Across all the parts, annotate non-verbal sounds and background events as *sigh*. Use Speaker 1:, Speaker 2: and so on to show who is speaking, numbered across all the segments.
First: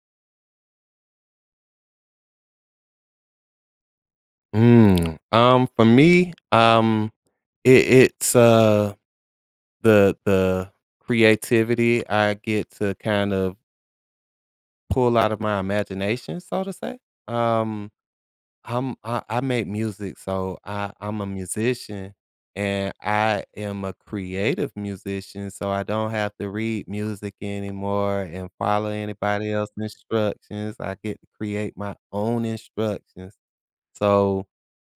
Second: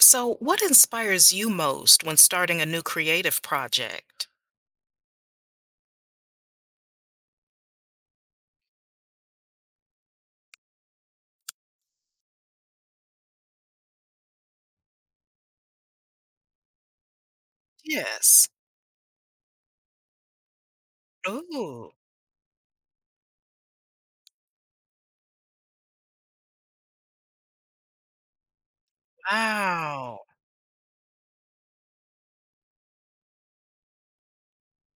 Speaker 1: So, what inspires you most when starting a new creative project?
Speaker 2: For me, it, it's the creativity I get to kind of pull out of my imagination, so to say. Um,
Speaker 1: Yes.
Speaker 2: I make music, so I'm a
Speaker 1: Oh,
Speaker 2: musician, and I am a creative musician, so I don't have to read music anymore and follow anybody else's
Speaker 1: wow.
Speaker 2: instructions. I get to create my own instructions. So,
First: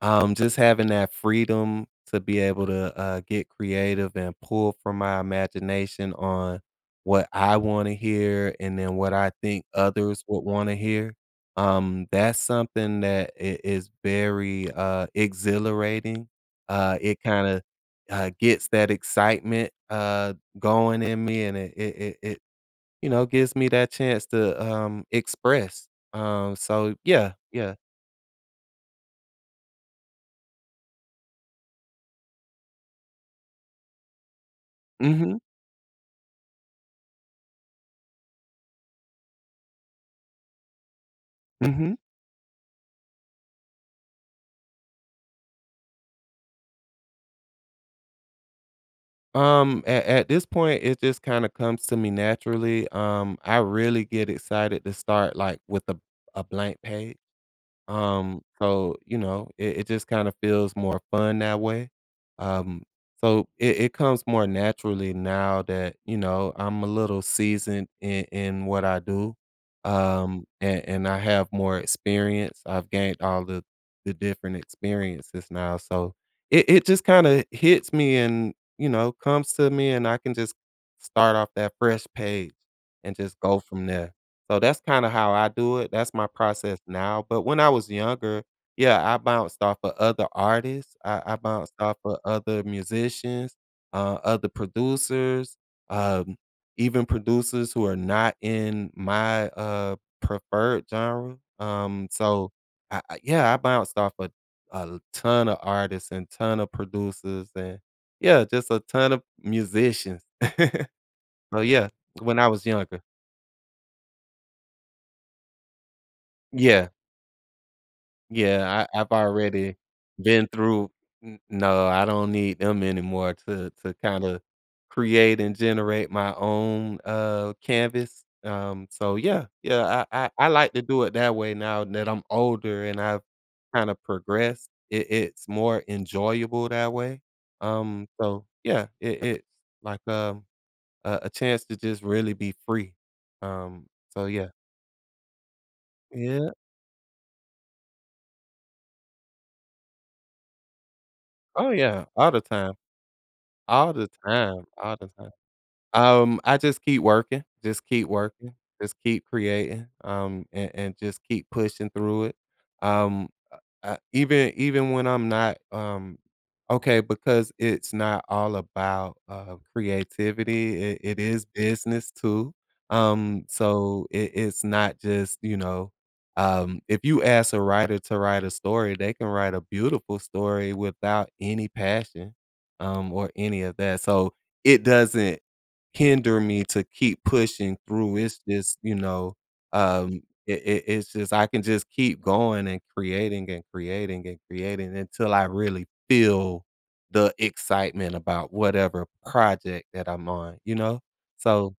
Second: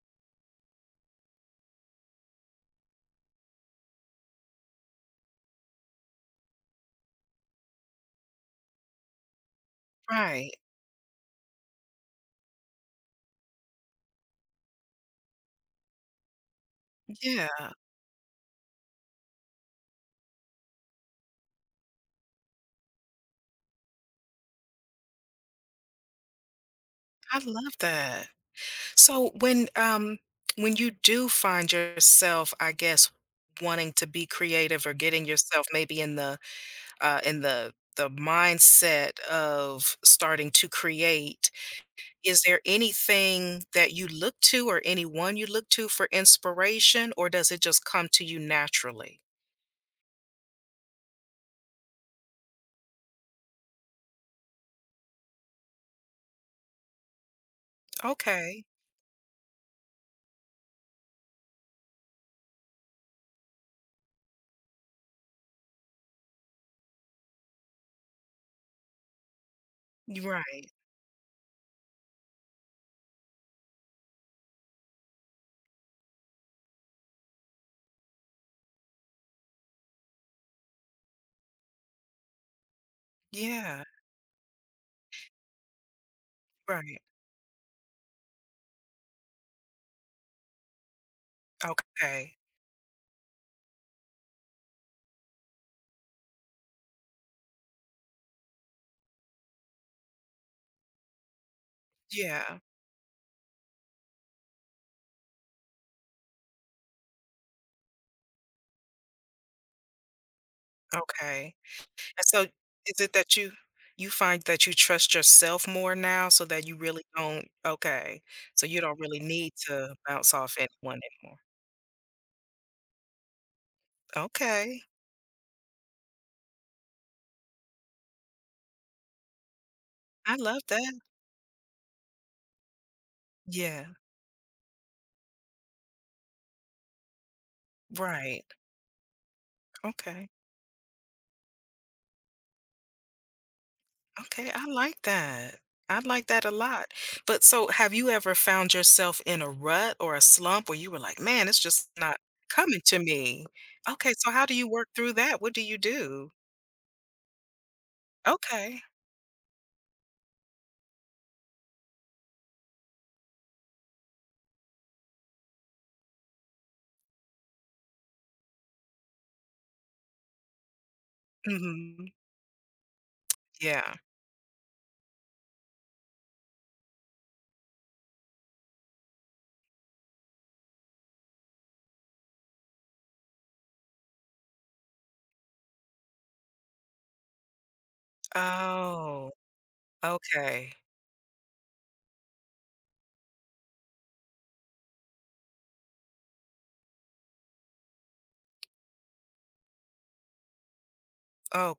Speaker 2: just having that freedom to be able to, get creative and pull from my imagination on what I wanna hear and then what I think others would
Speaker 1: Right.
Speaker 2: wanna hear, that's something that I is very, exhilarating. It kinda,
Speaker 1: Yeah,
Speaker 2: gets that excitement, going in me, and it gives me that chance to, express. So yeah,
Speaker 1: I love
Speaker 2: yeah.
Speaker 1: that. So when you do find yourself, I guess, wanting to be creative or getting
Speaker 2: Mhm,
Speaker 1: yourself maybe in the mindset of starting to create,
Speaker 2: mhm.
Speaker 1: is there anything that you look to or anyone you look to for inspiration, or does it just come to you naturally?
Speaker 2: At this point, it just kind of comes to me naturally. I really get excited to start like with a blank page. Um,
Speaker 1: Okay.
Speaker 2: so, you know, it just kinda feels more fun that way. Um, so it comes more naturally now that I'm a little seasoned in what I do,
Speaker 1: Y right.
Speaker 2: and I have more experience. I've gained all the different experiences now, so it just kinda hits me and comes to me, and I can just start off that fresh page and just go
Speaker 1: Yeah.
Speaker 2: from there. So that's kinda how I do it, that's my process
Speaker 1: Right.
Speaker 2: now, but when I was younger, yeah, I bounced off of other artists, I bounced off of
Speaker 1: Okay.
Speaker 2: other musicians, other producers, um, even producers who are not in my, preferred genre, so
Speaker 1: Yeah.
Speaker 2: I yeah, I bounced off a ton of artists and ton of producers and yeah, just a ton of musicians. *laughs*
Speaker 1: Okay.
Speaker 2: So yeah,
Speaker 1: And
Speaker 2: when
Speaker 1: so
Speaker 2: I was
Speaker 1: is
Speaker 2: younger.
Speaker 1: it that you find that you trust yourself more now so that you
Speaker 2: Yeah.
Speaker 1: really don't okay. So you
Speaker 2: Yeah,
Speaker 1: don't
Speaker 2: I I've
Speaker 1: really need
Speaker 2: already
Speaker 1: to bounce
Speaker 2: been
Speaker 1: off
Speaker 2: through.
Speaker 1: anyone anymore.
Speaker 2: N no, I don't need them anymore to kinda
Speaker 1: Okay.
Speaker 2: create and generate my own, canvas, so yeah, yeah, I I
Speaker 1: I
Speaker 2: I
Speaker 1: love
Speaker 2: like to
Speaker 1: that.
Speaker 2: do it that way now that I'm older and I've
Speaker 1: Yeah.
Speaker 2: kinda progressed, it's more enjoyable that way,
Speaker 1: Right.
Speaker 2: so yeah, it's like,
Speaker 1: Okay.
Speaker 2: a chance to just really be free, um, so yeah.
Speaker 1: Okay, I like that. I like that
Speaker 2: Yeah,
Speaker 1: a lot. But so have you ever found yourself in a rut or a slump where you were like, "Man, it's
Speaker 2: oh
Speaker 1: just
Speaker 2: yeah,
Speaker 1: not
Speaker 2: all the time,
Speaker 1: coming to me."
Speaker 2: all the
Speaker 1: Okay, so how do
Speaker 2: time,
Speaker 1: you work
Speaker 2: all the
Speaker 1: through
Speaker 2: time.
Speaker 1: that? What do you do?
Speaker 2: I just keep working, just keep working,
Speaker 1: Okay.
Speaker 2: just keep creating, and just keep pushing through it. Um, even when I'm not, okay, because it's not all about, creativity, it is business
Speaker 1: Mhm.
Speaker 2: too, um,
Speaker 1: Yeah.
Speaker 2: so it's not just, if you ask a writer to write a story, they can write a beautiful story without any passion, or any of that, so it doesn't hinder me to keep pushing through, it's just, you
Speaker 1: Oh,
Speaker 2: know, um, it
Speaker 1: okay.
Speaker 2: it it's just I can just keep going and creating and creating and creating until I really feel the excitement about whatever project that I'm on, you know? So,
Speaker 1: Oh,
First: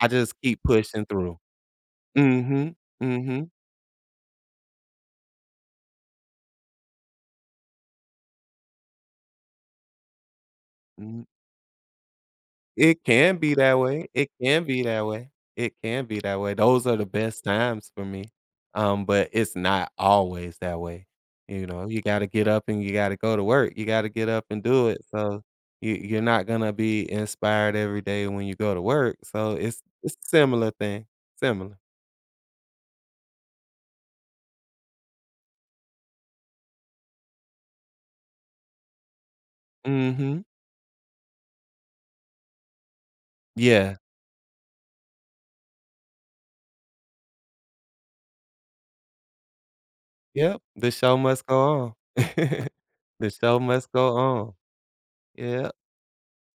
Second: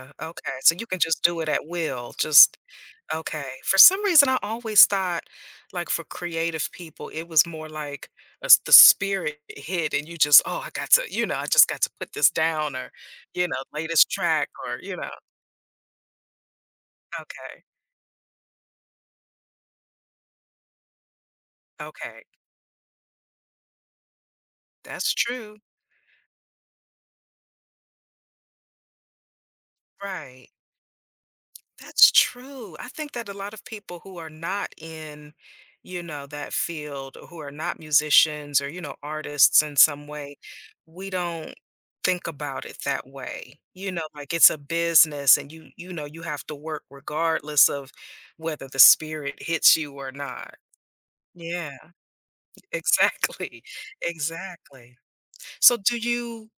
Speaker 2: I just
Speaker 1: Okay.
Speaker 2: keep
Speaker 1: So you can
Speaker 2: pushing
Speaker 1: just
Speaker 2: through.
Speaker 1: do it at will. Just
Speaker 2: Mhm.
Speaker 1: okay.
Speaker 2: Mhm.
Speaker 1: For some reason, I always thought, like, for creative people, it was more like a s the spirit hit, and you just, "Oh, I got to
Speaker 2: Mhm.
Speaker 1: you know, I just got to put this down," or,
Speaker 2: It can be that way,
Speaker 1: "Latest
Speaker 2: it
Speaker 1: track,"
Speaker 2: can
Speaker 1: or,
Speaker 2: be that way, it can be that way, those are the best
Speaker 1: okay.
Speaker 2: times for me, but it's not always that way, you
Speaker 1: Okay.
Speaker 2: gotta get up and you gotta go to work, you gotta get up and do it,
Speaker 1: That's
Speaker 2: so
Speaker 1: true.
Speaker 2: you're not gonna be inspired every day when you go to work, so it's a
Speaker 1: Right.
Speaker 2: similar thing, similar.
Speaker 1: That's true. I think that a lot of people who are not in, you know, that field, or who are not musicians or, you know, artists in some
Speaker 2: Mm,
Speaker 1: way,
Speaker 2: mhm.
Speaker 1: we don't think about it that way. You
Speaker 2: Yeah,
Speaker 1: know, like it's a business and you know, you have to work regardless of whether the spirit hits you or not.
Speaker 2: yep, the show must go
Speaker 1: Yeah,
Speaker 2: on. *laughs*
Speaker 1: *laughs*
Speaker 2: The show
Speaker 1: exactly.
Speaker 2: must go on.
Speaker 1: Exactly.
Speaker 2: Yeah.
Speaker 1: So do you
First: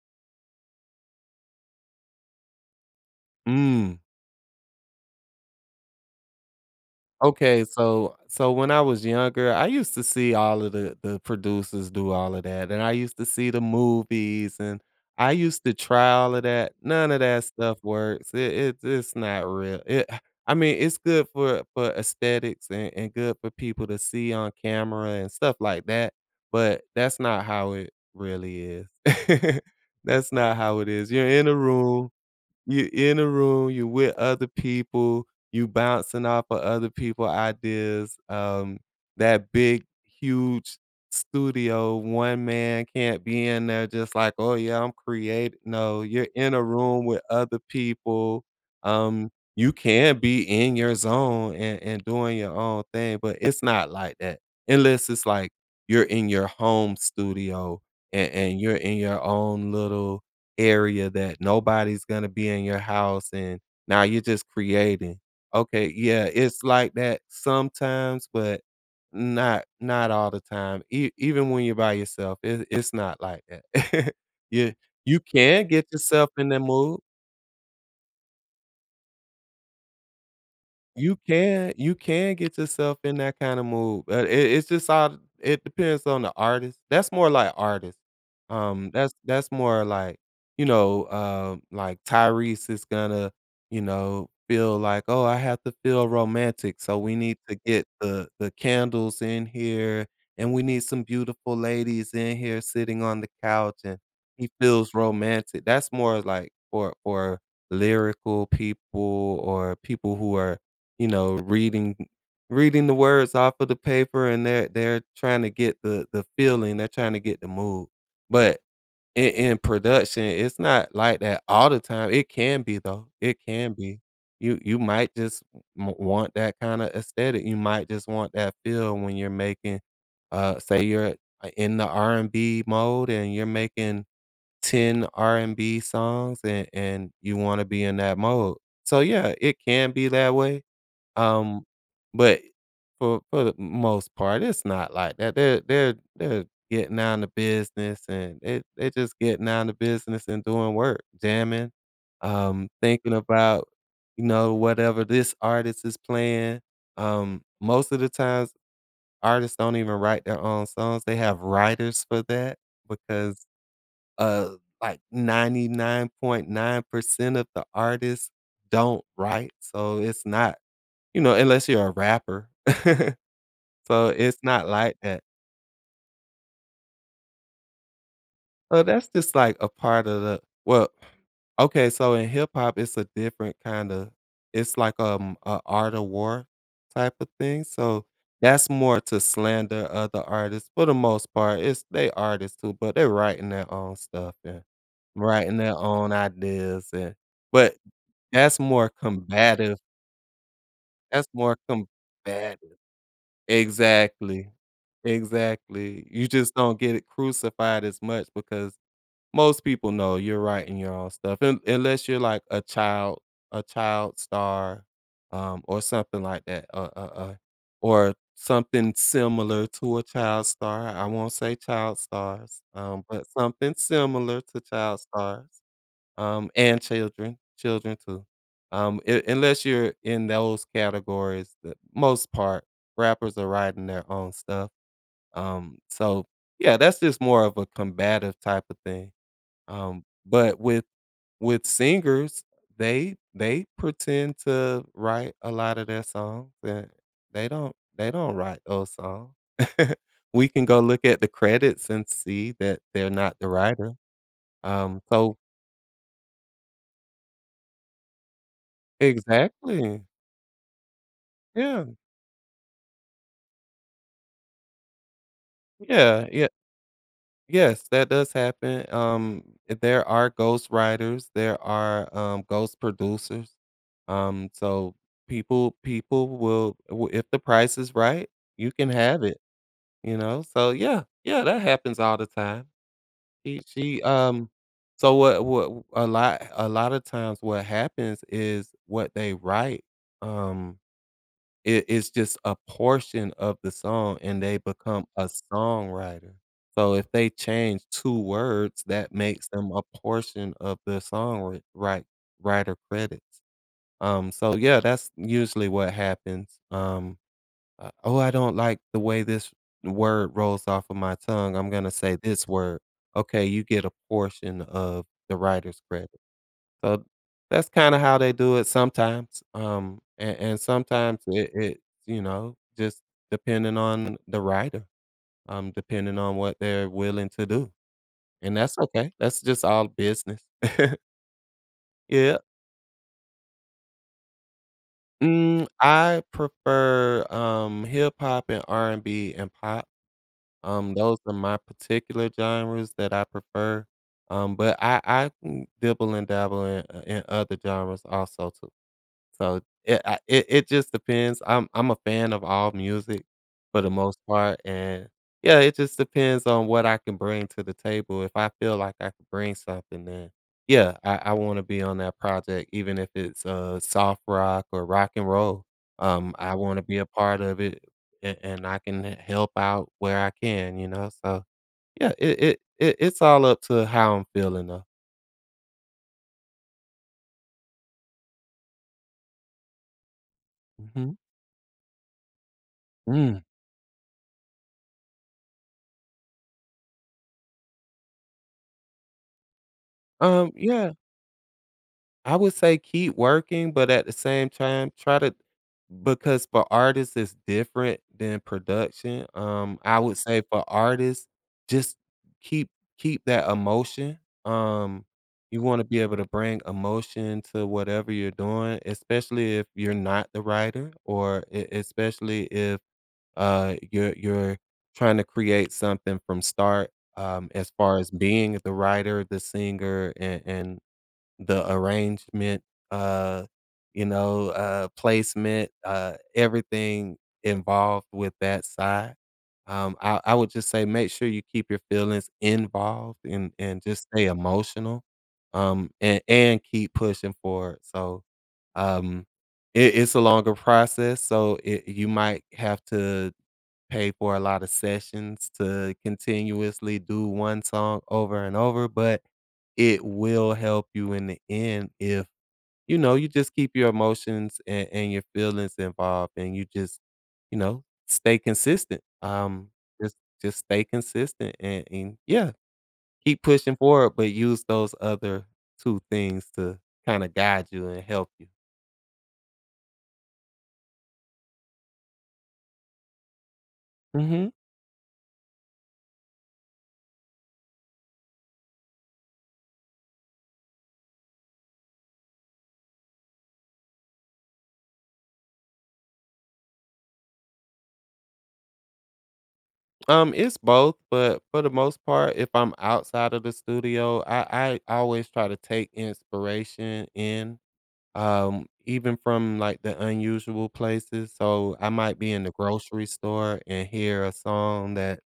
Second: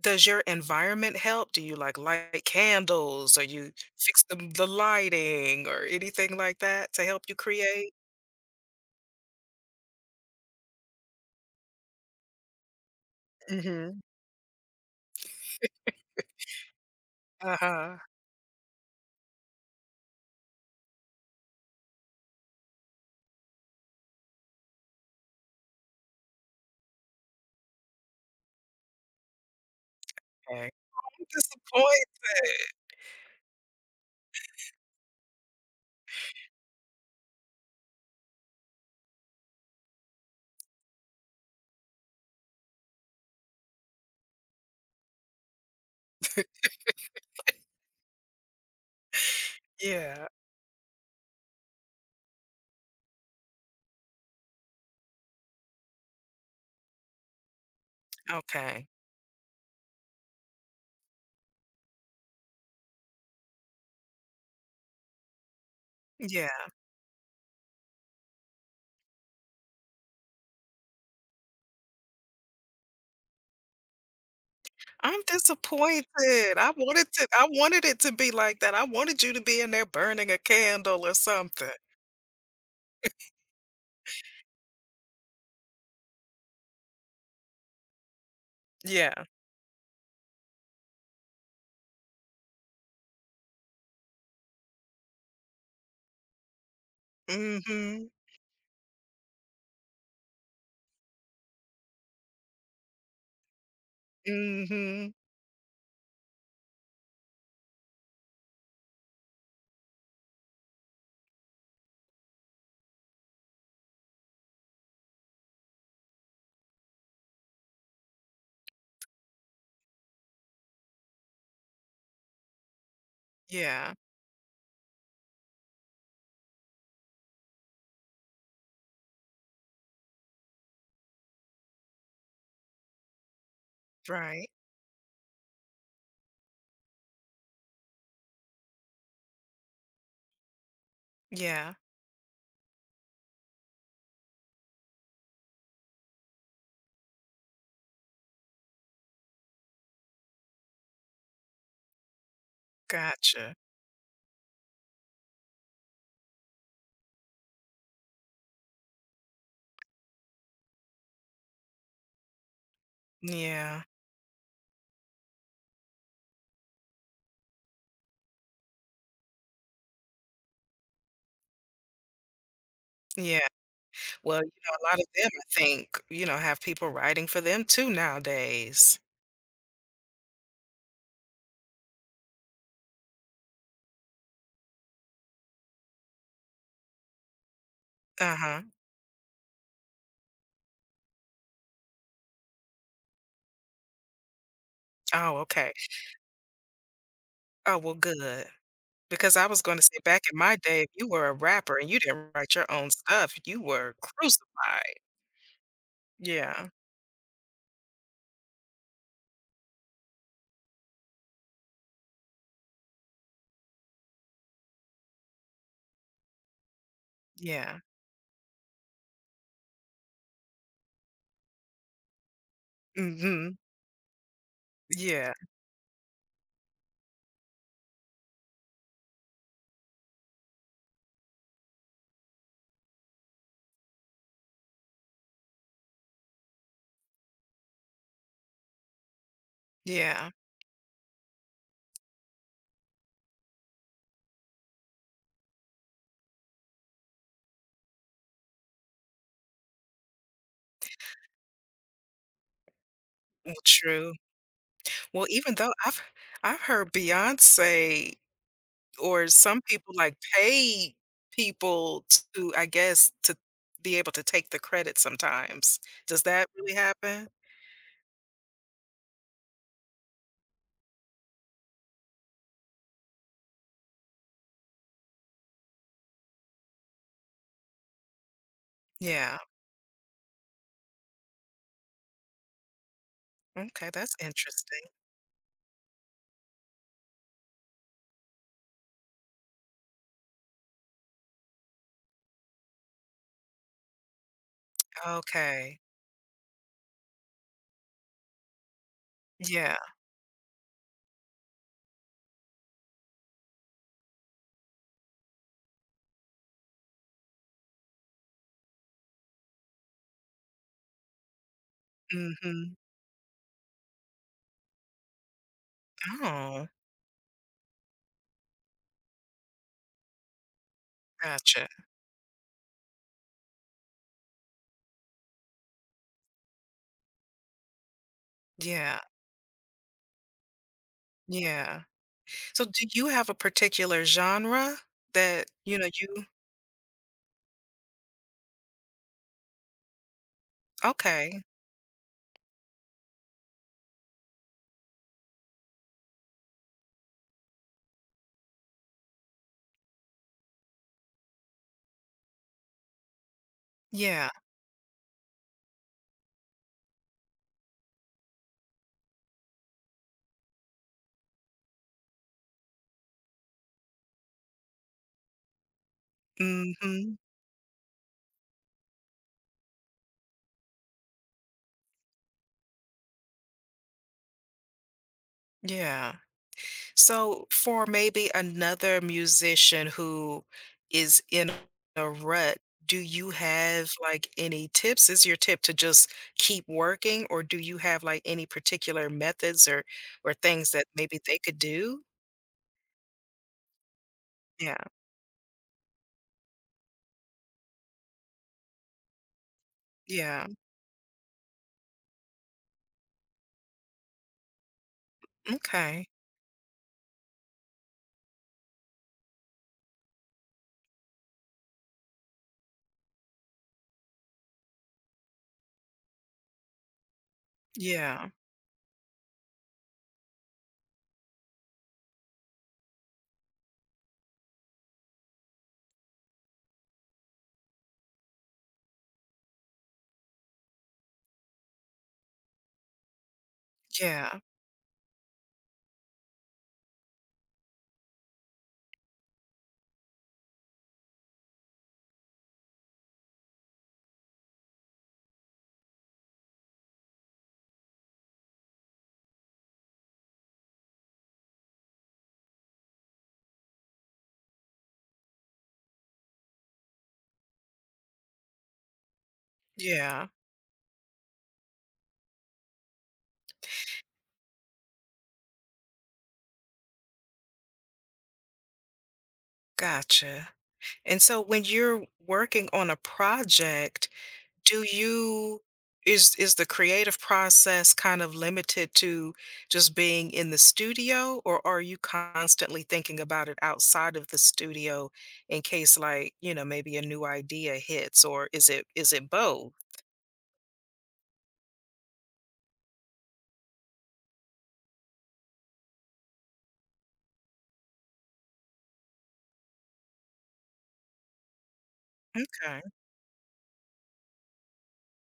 Speaker 1: does your environment help? Do you, like, light candles or you
Speaker 2: Mm.
Speaker 1: fix the lighting or anything like that to help you
Speaker 2: Okay,
Speaker 1: create?
Speaker 2: so when I was younger, I used to see all of the producers do all of that, and I used to see the
Speaker 1: Mhm.
Speaker 2: movies, and I used to try all of that. None of that stuff
Speaker 1: Uh-huh,
Speaker 2: works. It's not real. It I mean, it's good for aesthetics and good for people to see on camera and stuff like that, but that's not how it really is. *laughs* That's not
Speaker 1: okay.
Speaker 2: how it is.
Speaker 1: I'm
Speaker 2: You're in a room
Speaker 1: disappointed.
Speaker 2: you're in a room, you're with other people, you bouncing off of other people ideas, that big, huge studio, one man can't be in there just like, "Oh, yeah, I'm creat." No, you're in a room with other people, um, you can
Speaker 1: Yeah,
Speaker 2: be in your zone and doing your own thing, but it's not like that, unless it's like you're in your home studio and you're
Speaker 1: okay.
Speaker 2: in your own little area that nobody's gonna be in your house and now you're just creating. Okay, yeah, it's
Speaker 1: Yeah.
Speaker 2: like that sometimes, but not all the time. Even when you're by yourself, it's not like that. *laughs* you you
Speaker 1: I'm
Speaker 2: can get
Speaker 1: disappointed.
Speaker 2: yourself in the
Speaker 1: I
Speaker 2: mood.
Speaker 1: wanted to I wanted it to be like that. I wanted you to be in there burning a candle or
Speaker 2: You
Speaker 1: something.
Speaker 2: can you can get yourself in that kind of mood, but it's just all it depends on the artist. That's more like artist. Um, that's
Speaker 1: Yeah.
Speaker 2: that's more like, like Tyrese is gonna, feel like, "Oh, I have to feel romantic, so we need to
Speaker 1: Mm
Speaker 2: get
Speaker 1: mhm,
Speaker 2: the candles in here, and we need some beautiful ladies in here sitting on the couch," and he
Speaker 1: mm
Speaker 2: feels
Speaker 1: mhm.
Speaker 2: romantic. That's more like for lyrical people or people who are you know, reading reading the words off of the paper and they're trying to get the feeling, they're trying to get the mood. But in production, it's not like that all the time. It can be though. It can
Speaker 1: Yeah,
Speaker 2: be. You might just want that kind of aesthetic. You might just want that feel when you're making say you're in the R&B mode and you're making
Speaker 1: right.
Speaker 2: 10 R&B songs and you want to be in that mode. So yeah, it can be that way um,
Speaker 1: Yeah,
Speaker 2: but for the most part, it's not like that. They're getting down to business, and they just getting down to business and doing work, jamming, thinking
Speaker 1: gotcha.
Speaker 2: about whatever this artist is playing. Most of the times, artists don't even write their own songs. They have writers for that because
Speaker 1: Yeah,
Speaker 2: uh, like 99.9% of the artists don't write, so it's not, unless you're a rapper. *laughs*
Speaker 1: yeah.
Speaker 2: So, it's
Speaker 1: Well, you
Speaker 2: not
Speaker 1: know, a
Speaker 2: like
Speaker 1: lot of
Speaker 2: that.
Speaker 1: them, I think, you know, have people writing for them too
Speaker 2: So,
Speaker 1: nowadays.
Speaker 2: that's just, like, a part of the — well, okay, so in hip hop, it's a different kinda — it's like, a art of war type of thing, so
Speaker 1: Uh-huh.
Speaker 2: that's more to slander other artists. For the most part, it's they artists too, but they're writing their own stuff and
Speaker 1: Oh,
Speaker 2: writing
Speaker 1: okay.
Speaker 2: their own ideas and but
Speaker 1: Oh, well, good.
Speaker 2: that's more
Speaker 1: Because I was
Speaker 2: combative.
Speaker 1: gonna say back in my day, if you were
Speaker 2: That's
Speaker 1: a
Speaker 2: more
Speaker 1: rapper and you didn't write your
Speaker 2: combative.
Speaker 1: own stuff, you were
Speaker 2: Exactly.
Speaker 1: crucified.
Speaker 2: Exactly. You just
Speaker 1: Yeah.
Speaker 2: don't get it crucified as much because most people know you're writing your own stuff un unless you're like a child star, or something like that,
Speaker 1: Yeah.
Speaker 2: or something similar to a child star. I won't say child stars, but
Speaker 1: Mhm.
Speaker 2: something similar to child
Speaker 1: Yeah.
Speaker 2: stars, and children, children too. U unless you're in those categories, the most part, rappers are writing their own stuff. So yeah, that's just more of a combative type of thing.
Speaker 1: Yeah.
Speaker 2: But with singers, they pretend to write a lot of their songs and they don't write those songs. *laughs* We can go look at the credits and see that they're not the
Speaker 1: Well,
Speaker 2: writer.
Speaker 1: true.
Speaker 2: Um,
Speaker 1: Well,
Speaker 2: so
Speaker 1: even though I've heard Beyonce. Or some people,
Speaker 2: exactly.
Speaker 1: like, pay
Speaker 2: Yeah.
Speaker 1: people to, I guess, to be able to take the credit sometimes. Does
Speaker 2: Yeah.
Speaker 1: that
Speaker 2: Yeah.
Speaker 1: really happen?
Speaker 2: Yes, that does happen. There are ghost writers, there are ghost producers. So people will if the price is right, you can have
Speaker 1: Yeah.
Speaker 2: it. So yeah, yeah, that happens all the time.
Speaker 1: Okay,
Speaker 2: She
Speaker 1: that's interesting.
Speaker 2: so what a lot of times what happens is what they write. Um it's just a portion of the song, and they become a
Speaker 1: Okay.
Speaker 2: songwriter. So if they change 2 words, that makes them
Speaker 1: Yeah.
Speaker 2: a portion of the song writer credits. So yeah, that's usually what happens. "Oh, I don't like the way this word rolls off of my tongue. I'm gonna say this
Speaker 1: Mhm.
Speaker 2: word." Okay, you get a portion of the writer's credit.
Speaker 1: Oh,
Speaker 2: So that's kinda how they do it sometimes, and sometimes it
Speaker 1: gotcha.
Speaker 2: it you know, just depending on the writer, depending on what they're willing to do, and that's
Speaker 1: Yeah,
Speaker 2: okay. That's just all business. *laughs*
Speaker 1: yeah.
Speaker 2: Yeah.
Speaker 1: So do you have a particular genre that,
Speaker 2: Mm,
Speaker 1: you know,
Speaker 2: I
Speaker 1: you
Speaker 2: prefer, hip hop and R&B and B and pop. Those are
Speaker 1: okay.
Speaker 2: my particular genres that I prefer, but dibble and dabble in other genres also too. So, it just depends. I'm a fan of all music for the most
Speaker 1: Yeah.
Speaker 2: part, and, yeah, it just depends on what I can bring to the table. If I feel like I can bring something, then, yeah, I wanna be on that project even if it's, soft rock or rock and roll. I wanna be a
Speaker 1: Mhm.
Speaker 2: part of it, and I can h help out where I can, you know? So, yeah, it's all up to how I'm feeling, though.
Speaker 1: Yeah. So, for maybe another musician who
Speaker 2: Mhm.
Speaker 1: is in a rut, do you
Speaker 2: Mm.
Speaker 1: have like any tips? Is your tip to just keep working, or do you have like any particular methods or things that
Speaker 2: Yeah.
Speaker 1: maybe they could do?
Speaker 2: I would say keep working, but at the same
Speaker 1: Yeah,
Speaker 2: time, try to because for artists it's different than production. I would say
Speaker 1: yeah,
Speaker 2: for artists, just keep keep that emotion. Um, you want to be
Speaker 1: okay,
Speaker 2: able to bring emotion to whatever you're doing, especially if you're not the writer, or especially if you're trying to create something from start. As far as
Speaker 1: yeah,
Speaker 2: being the writer, the singer, and the arrangement, uh, placement, everything involved with that side. I would just say make sure you keep your feelings involved and just stay
Speaker 1: yeah,
Speaker 2: emotional, and keep pushing forward. So, um, it's a longer process, so you might have to pay for a lot of sessions to continuously do one song over and over, but it will help you in the end if you just keep your emotions and your feelings involved and you just stay consistent. Just
Speaker 1: yeah.
Speaker 2: just stay consistent and, yeah, keep pushing forward, but use those other two things to kind of guide you and help you.
Speaker 1: Gotcha. And so, when you're working on a project,
Speaker 2: hmm
Speaker 1: do you is the creative process kind of limited to just being in the studio, or are you constantly thinking about it outside of the studio in case, like, maybe a new idea hits, or is it both?
Speaker 2: It's both, but for the most part, if I'm outside of the studio, I always try to take inspiration in even from, like, the unusual places, so I might be in the
Speaker 1: Okay.
Speaker 2: grocery store and hear a song that,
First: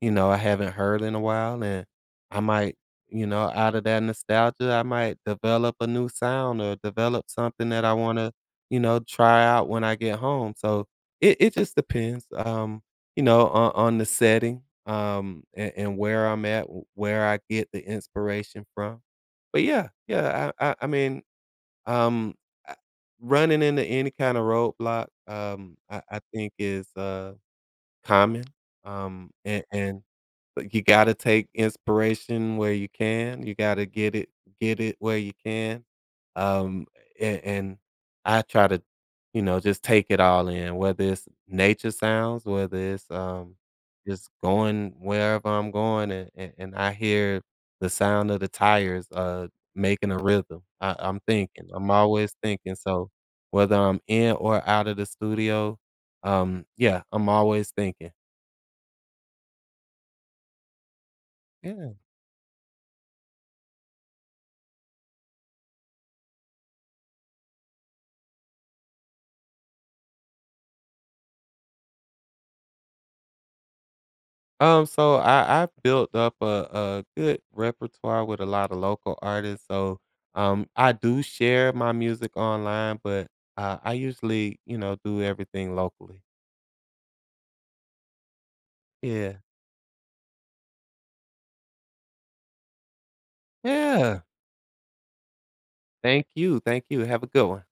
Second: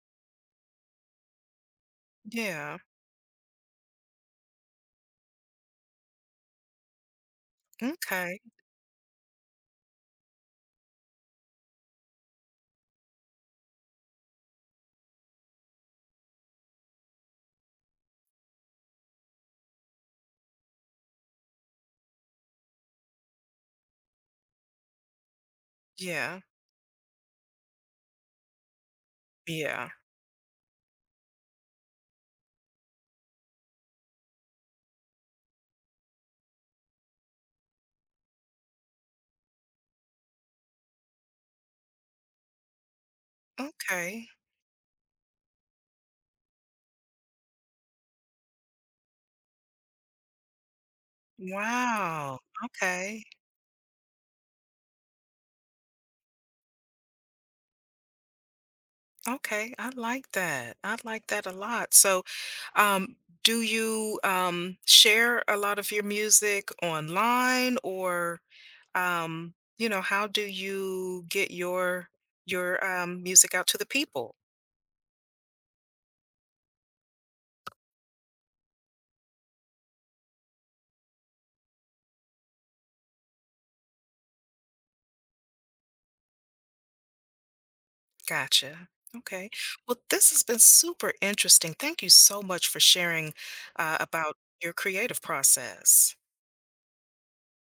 Speaker 2: you know, I haven't heard in a while, and I might,
Speaker 1: Yeah,
Speaker 2: you know, out of that nostalgia, I might develop a new sound or develop something that I wanna,
Speaker 1: okay.
Speaker 2: you know, try out when I get home, so it just depends, on the setting, and where I'm at, where I get the inspiration from. But yeah, yeah, I mean um, uh, running into any kind of roadblock, I
Speaker 1: Yeah,
Speaker 2: think is, common,
Speaker 1: yeah,
Speaker 2: and but you gotta take inspiration where you can. You gotta get it where you can. Um, and I try to just take it all in, whether it's nature sounds, whether it's just
Speaker 1: okay.
Speaker 2: going wherever I'm going, and I hear the sound of the tires making a rhythm. I'm thinking. I'm always
Speaker 1: Wow,
Speaker 2: thinking. So
Speaker 1: okay.
Speaker 2: whether I'm in or out of the studio, yeah, I'm always thinking.
Speaker 1: Okay, I like that. I like that a
Speaker 2: Yeah.
Speaker 1: lot. So, um, do you share a lot of your music online, or um, how do you get your your music out to the people?
Speaker 2: So I built up a good repertoire with a lot of local artists. So I do share my music online, but I usually do everything locally.
Speaker 1: Gotcha.
Speaker 2: Yeah,
Speaker 1: Okay. Well, this has been super interesting. Thank you so much for sharing
Speaker 2: yeah.
Speaker 1: about your creative process.
Speaker 2: Thank you, thank you. Have a good one.